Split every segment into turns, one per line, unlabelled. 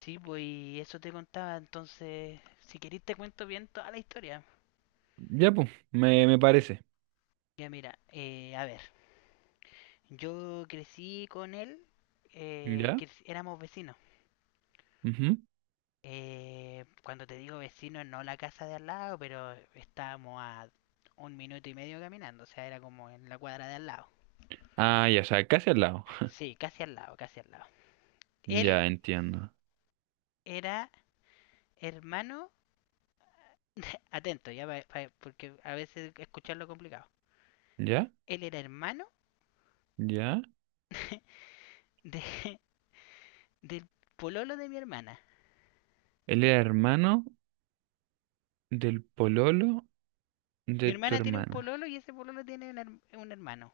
Sí, pues y eso te contaba, entonces, si querés te cuento bien toda la historia.
Ya, pues, me parece.
Ya mira, a ver, yo crecí con él,
¿Ya?
éramos vecinos.
Ujú.
Cuando te digo vecinos, no la casa de al lado, pero estábamos a 1 minuto y medio caminando, o sea, era como en la cuadra de al lado.
Ah, ya, o sea, casi al lado.
Sí, casi al lado, casi al lado.
Ya,
Él
entiendo.
era hermano, atento, ya, porque a veces escucharlo es complicado.
¿Ya?
Él era hermano
¿Ya?
de, Del pololo de mi hermana.
Él era hermano del pololo
Mi
de tu
hermana tiene un
hermana.
pololo y ese pololo tiene un hermano.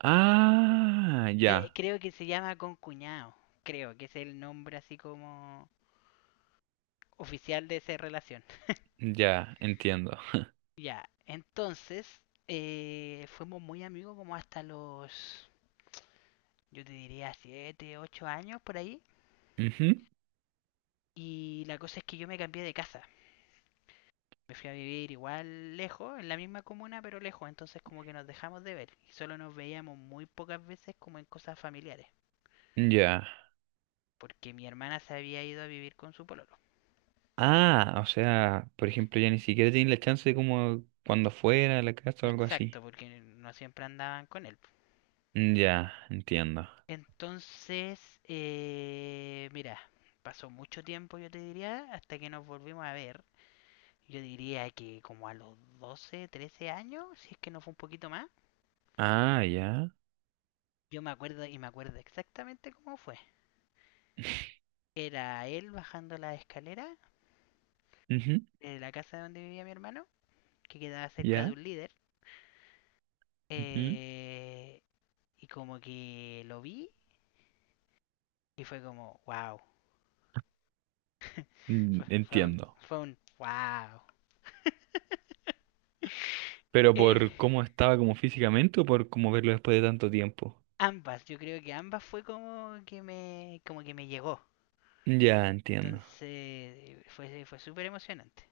Ah, ya,
Creo que se llama concuñado. Creo que es el nombre así como oficial de esa relación.
ya, entiendo.
Ya, entonces fuimos muy amigos como hasta los, yo te diría, 7, 8 años por ahí.
Ujú.
Y la cosa es que yo me cambié de casa. Me fui a vivir igual lejos, en la misma comuna, pero lejos. Entonces como que nos dejamos de ver. Y solo nos veíamos muy pocas veces como en cosas familiares,
Ya.
porque mi hermana se había ido a vivir con su pololo.
Ah, o sea, por ejemplo, ya ni siquiera tiene la chance de como cuando fuera a la casa o algo
Exacto,
así.
porque no siempre andaban con él.
Ya, entiendo.
Entonces, mira, pasó mucho tiempo, yo te diría, hasta que nos volvimos a ver. Yo diría que como a los 12, 13 años, si es que no fue un poquito más.
Ah, ya.
Yo me acuerdo y me acuerdo exactamente cómo fue. Era él bajando la escalera
Ujú.
de la casa donde vivía mi hermano, que quedaba cerca de
Ya.
un líder.
Ujú.
eh, y como que lo vi y fue como wow. Fue, un,
Entiendo.
Fue un wow.
¿Pero
Eh,
por cómo estaba como físicamente o por cómo verlo después de tanto tiempo?
Ambas, yo creo que ambas fue como que me, llegó.
Ya, entiendo.
Entonces fue súper emocionante.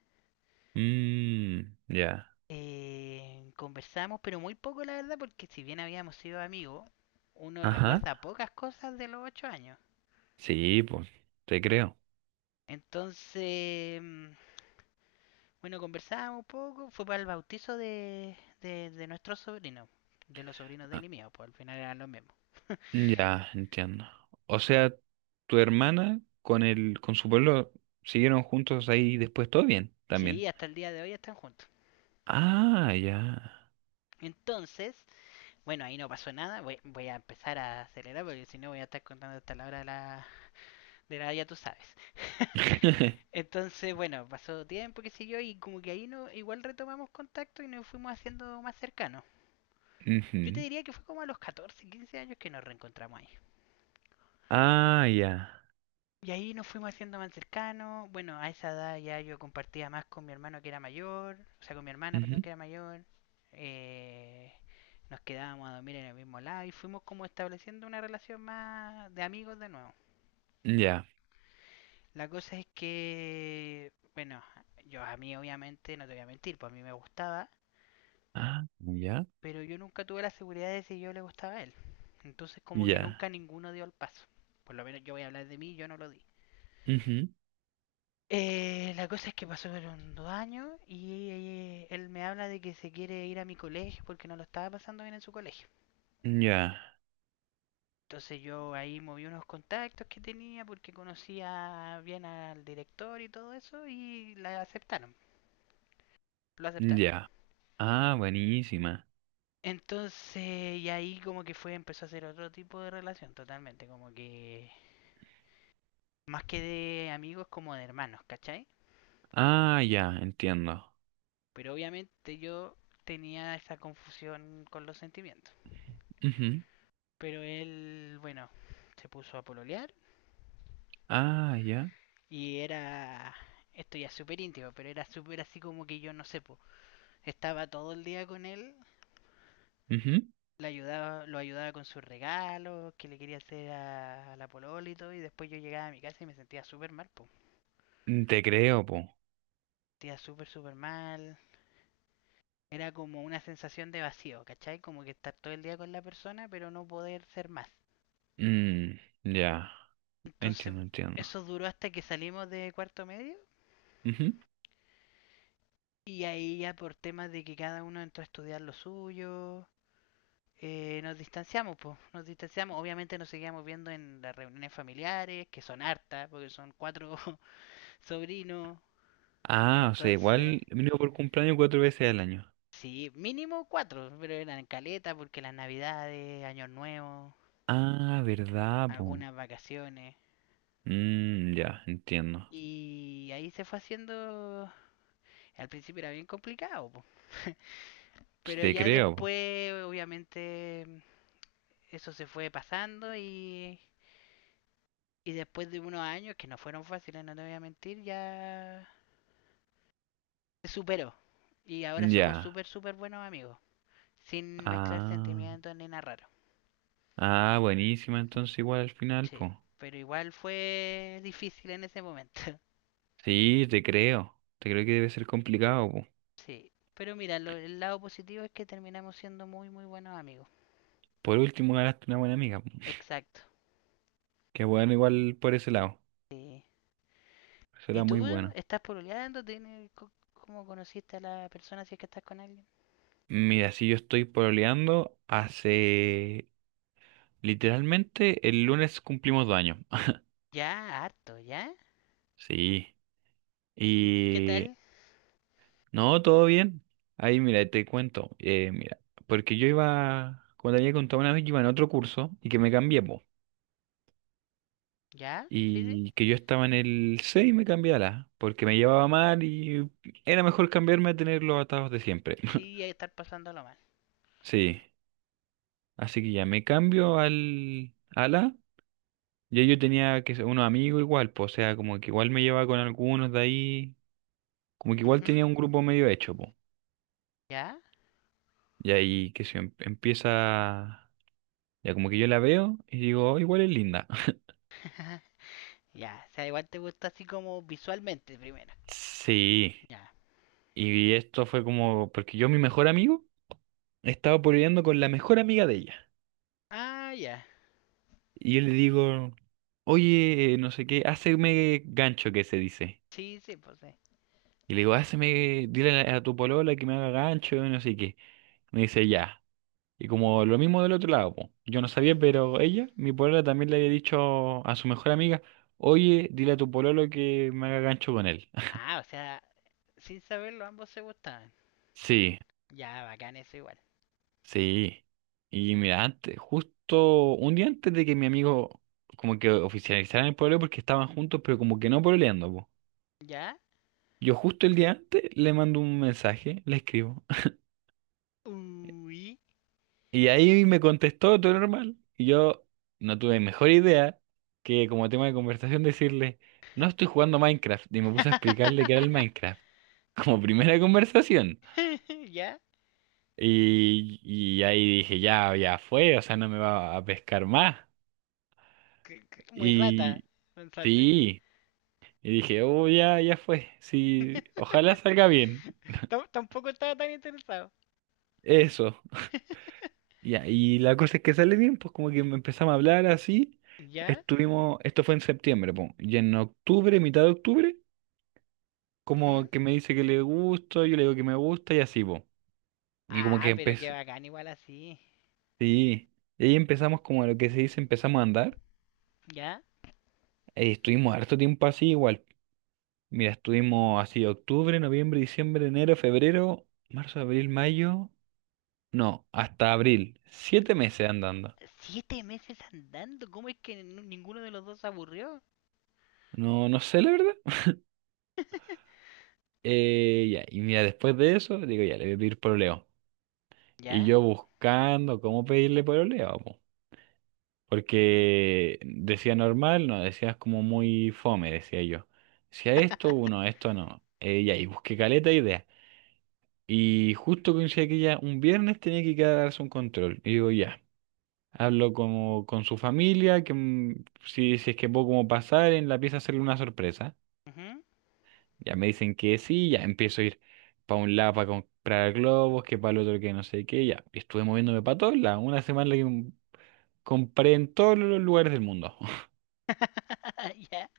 Mmm, ya.
Conversamos, pero muy poco la verdad, porque si bien habíamos sido amigos, uno
Ajá.
recuerda pocas cosas de los 8 años.
Sí, pues, te creo.
Entonces, bueno, conversábamos un poco, fue para el bautizo de nuestro sobrino, de los sobrinos de
Ah,
él y mío, pues al final eran los mismos.
ya, entiendo. O sea, tu hermana con su pueblo siguieron juntos ahí después todo bien,
Sí,
también.
hasta el día de hoy están juntos.
Ah, ya.
Entonces, bueno, ahí no pasó nada. Voy a empezar a acelerar porque si no voy a estar contando hasta la hora de la ya tú sabes. Entonces, bueno, pasó tiempo que siguió y como que ahí no, igual retomamos contacto y nos fuimos haciendo más cercanos. Yo te
Ujú.
diría que fue como a los 14, 15 años que nos reencontramos ahí.
Ah, ya.
Y ahí nos fuimos haciendo más cercanos. Bueno, a esa edad ya yo compartía más con mi hermano que era mayor, o sea, con mi hermana, perdón,
Ujú.
que era mayor. Eh, Nos quedábamos a dormir en el mismo lado y fuimos como estableciendo una relación más de amigos de nuevo.
Ya.
La cosa es que, bueno, yo a mí obviamente, no te voy a mentir, pues a mí me gustaba,
Ah, ya.
pero yo nunca tuve la seguridad de si yo le gustaba a él. Entonces como que
Ya.
nunca ninguno dio el paso. Por lo menos yo voy a hablar de mí, yo no lo di.
Ujú.
La cosa es que pasaron 2 años y él me habla de que se quiere ir a mi colegio porque no lo estaba pasando bien en su colegio.
Ya.
Entonces yo ahí moví unos contactos que tenía porque conocía bien al director y todo eso y la aceptaron, lo aceptaron.
Ya. Ah, buenísima.
Entonces, y ahí como que fue, empezó a ser otro tipo de relación totalmente, como que más que de amigos como de hermanos, ¿cachai?
Ah, ya, entiendo.
Pero obviamente yo tenía esa confusión con los sentimientos.
Ujú.
Pero él, bueno, se puso a pololear
Ah, ya.
y era, esto ya es súper íntimo, pero era súper así como que yo no sé, po, estaba todo el día con él,
Ujú.
le ayudaba, lo ayudaba con sus regalos, que le quería hacer a la polola y todo, y después yo llegaba a mi casa y me sentía súper mal, po. Me
Mm, te creo, po.
sentía súper, súper mal. Era como una sensación de vacío, ¿cachai? Como que estar todo el día con la persona, pero no poder ser más.
Mm, ya,
Entonces,
entiendo, entiendo.
eso duró hasta que salimos de cuarto medio,
Ujú.
y ahí ya por temas de que cada uno entró a estudiar lo suyo, nos distanciamos, pues, nos distanciamos. Obviamente nos seguíamos viendo en las reuniones familiares, que son hartas, porque son cuatro sobrinos.
Ah, o sea,
Entonces,
igual mínimo por cumpleaños 4 veces al año.
sí, mínimo cuatro, pero eran caleta porque las navidades, años nuevos,
Ah, verdad, po.
algunas vacaciones.
Mm, ya, entiendo.
Y ahí se fue haciendo, al principio era bien complicado, po.
Sí,
Pero
te
ya
creo, po.
después, obviamente, eso se fue pasando y después de unos años, que no fueron fáciles, no te voy a mentir, ya se superó. Y ahora somos
Ya.
súper, súper buenos amigos, sin mezclar
Ah,
sentimientos ni narrar.
ah, buenísima entonces igual al final,
Sí,
po.
pero igual fue difícil en ese momento.
Sí, te creo. Te creo que debe ser complicado, po.
Sí, pero mira, el lado positivo es que terminamos siendo muy, muy buenos amigos.
Por último, ganaste una buena amiga, po.
Exacto.
Qué bueno igual por ese lado.
Sí.
Eso era
¿Y
muy
tú
bueno.
estás pololeando? ¿Cómo conociste a la persona si es que estás con alguien?
Mira, si yo estoy pololeando hace, literalmente, el lunes cumplimos 2 años.
Ya, harto, ¿ya?
Sí.
¿Y qué
Y...
tal?
No, todo bien. Ahí, mira, te cuento. Mira, porque yo iba, como te había contado una vez, yo iba en otro curso y que me cambié, po.
¿Ya? Sí, sí.
Y que yo estaba en el C y me cambié a la A, porque me llevaba mal y era mejor cambiarme a tener los atados de siempre.
Sí, hay que estar pasándolo mal.
Sí. Así que ya me cambio al, ala. Ya yo tenía que ser unos amigos igual, pues, o sea, como que igual me llevaba con algunos de ahí, como que igual
Ujú.
tenía un grupo medio hecho, pues.
¿Ya?
Y ahí que se empieza, ya como que yo la veo y digo, "Oh, igual es linda".
Ya, o sea, igual te gusta así como visualmente primero.
Sí,
Ya.
y esto fue como, porque yo mi mejor amigo estaba pololeando con la mejor amiga de ella.
Ah, ya.
Y yo le digo, oye, no sé qué, háceme gancho que se dice.
Sí, sí, pues sí.
Y le digo, háceme, dile a tu polola que me haga gancho, no sé qué. Me dice, ya. Y como lo mismo del otro lado, po. Yo no sabía, pero ella, mi polola, también le había dicho a su mejor amiga, oye, dile a tu pololo que me haga gancho con él.
Ah, o sea, sin saberlo, ambos se gustaban.
Sí,
Ya, bacán eso igual.
sí. Y mira, antes, justo un día antes de que mi amigo como que oficializaran el pololeo porque estaban juntos, pero como que no pololeando, po.
¿Ya?
Yo justo el día antes le mando un mensaje, le escribo.
Uy.
Y ahí me contestó todo normal. Y yo no tuve mejor idea que como tema de conversación decirle, no estoy jugando Minecraft. Y me puse a explicarle qué era el Minecraft. Como primera conversación.
¿Ya?
Y ahí dije, ya, ya fue, o sea, no me va a pescar más.
Muy rata,
Y
pensaste.
sí, y dije, oh, ya, ya fue. Sí, ojalá salga bien.
Tampoco estaba tan interesado.
Eso. Ya, y la cosa es que sale bien, pues como que me empezamos a hablar así.
¿Ya?
Estuvimos, esto fue en septiembre, pues, y en octubre, mitad de octubre,
Ujú.
como que me dice que le gusto, yo le digo que me gusta y así, pues. Y como que
Ah, pero qué
empecé,
bacán igual así.
sí, y ahí empezamos como lo que se dice, empezamos a andar.
¿Ya?
Y estuvimos harto tiempo así igual. Mira, estuvimos así octubre, noviembre, diciembre, enero, febrero, marzo, abril, mayo, no, hasta abril. 7 meses andando.
7 meses andando, ¿cómo es que ninguno de los dos se aburrió?
No, no sé la verdad. Ya, y mira, después de eso, digo, ya, le voy a pedir pololeo. Y
¿Ya?
yo buscando cómo pedirle pololeo, po.
Ujú.
Porque decía normal, no, decías como muy fome, decía yo. Decía esto, uno, esto no. Ya, y busqué caleta de idea. Y justo coincidía que ya un viernes tenía que ir a darse un control. Y digo, ya, hablo como con su familia, que si es que puedo como pasar en la pieza hacerle una sorpresa.
Ujú.
Ya me dicen que sí, ya empiezo a ir para un lado para comprar globos, que para el otro que no sé qué, ya. Y estuve moviéndome para todos lados, una semana que compré en todos los lugares del mundo.
¿Ya?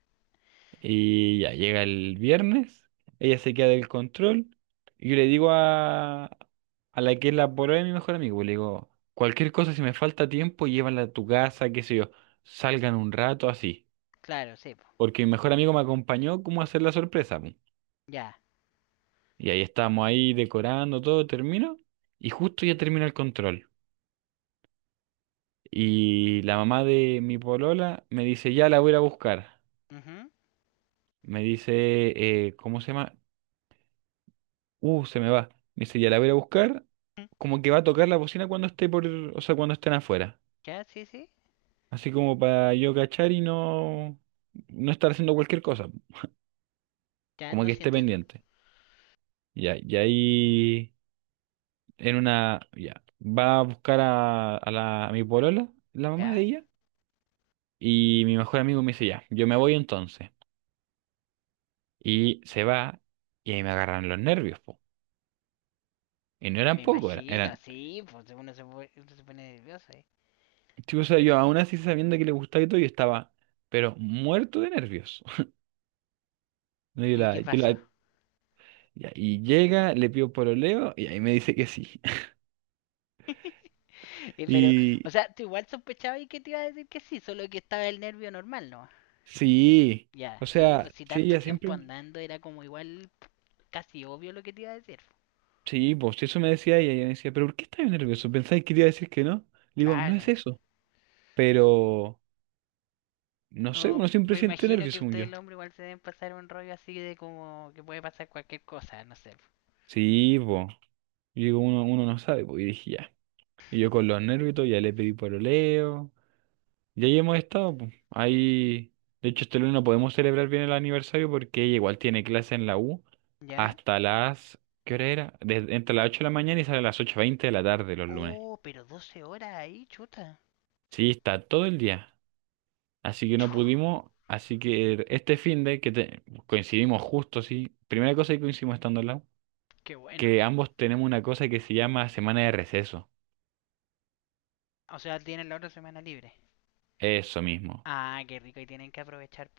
Y ya llega el viernes, ella se queda del control, y yo le digo a la que es la polola de mi mejor amigo, le digo, cualquier cosa, si me falta tiempo, llévala a tu casa, qué sé yo, salgan un rato así.
Claro, sí, po.
Porque mi mejor amigo me acompañó como a hacer la sorpresa.
Ya.
Y ahí estábamos ahí decorando, todo termino. Y justo ya termina el control. Y la mamá de mi polola me dice, ya la voy a ir a buscar.
Ujú,
Me dice, ¿cómo se llama? Se me va. Me dice, ya la voy a ir a buscar.
ujú.
Como que va a tocar la bocina cuando esté por, o sea, cuando estén afuera.
Ya, sí, sí.
Así como para yo cachar y no estar haciendo cualquier cosa.
Ya
Como
no,
que
sí
esté
entiendo.
pendiente. Ya, y ahí en una, ya, va a buscar a mi polola, la mamá de
Ya,
ella. Y mi mejor amigo me dice, ya, yo me voy entonces. Y se va y ahí me agarran los nervios, po. Y no
me
eran pocos,
imagino,
eran.
sí, pues uno se pone nervioso, ¿eh?
Tipo, o sea, yo aún así sabiendo que le gustaba y todo, yo estaba, pero muerto de nervios. Y
¿Y qué pasó?
ya, y llega, le pido pololeo y ahí me dice que sí.
Y pero, o
Y
sea, tú igual sospechabas y que te iba a decir que sí, solo que estaba el nervio normal, ¿no?
sí,
Ya,
o
sí,
sea,
pues si
sí,
tanto
ella
tiempo
siempre,
andando era como igual casi obvio lo que te iba a decir.
sí, pues sí, eso me decía ella, y ella me decía, pero ¿por qué estás nervioso? ¿Pensáis que te iba a decir que no? Le digo, no es
Claro.
eso, pero no sé,
No,
uno siempre
me
siente
imagino
nervios,
que
según
ustedes
yo.
el hombre igual se deben pasar un rollo así de como que puede pasar cualquier cosa, no sé.
Sí, po. Y digo, uno no sabe, pues, y dije, ya. Y yo con los nervios y todo, ya le pedí pololeo. Y ahí hemos estado, pues. Ahí, de hecho, este lunes no podemos celebrar bien el aniversario porque ella igual tiene clase en la U
¿Ya?
hasta las, ¿qué hora era? Desde, entre las 8 de la mañana y sale a las 8:20 de la tarde los lunes.
Oh, pero 12 horas ahí, chuta.
Sí, está todo el día. Así que
Chu,
no pudimos, así que este fin de que coincidimos justo, sí. Primera cosa que coincidimos estando en la U,
qué bueno.
que ambos tenemos una cosa que se llama semana de receso.
O sea, tienen la otra semana libre.
Eso mismo.
Ah, qué rico, y tienen que aprovechar.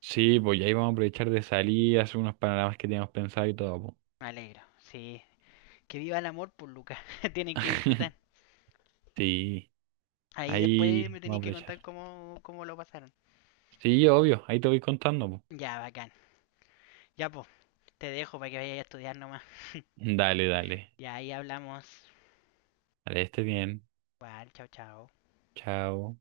Sí, pues y ahí vamos a aprovechar de salir, hacer unos panoramas que teníamos pensado y todo, po.
Me alegro, sí. Que viva el amor, pues, Lucas. Tienen que disfrutar.
Sí,
Ahí después
ahí
me
vamos a
tenéis que
aprovechar.
contar cómo lo pasaron.
Sí, obvio, ahí te voy contando, po.
Ya, bacán. Ya, pues, te dejo para que vayas a estudiar nomás.
Dale, dale.
Y ahí hablamos.
Dale, esté bien.
Igual, chao, chao.
Chao.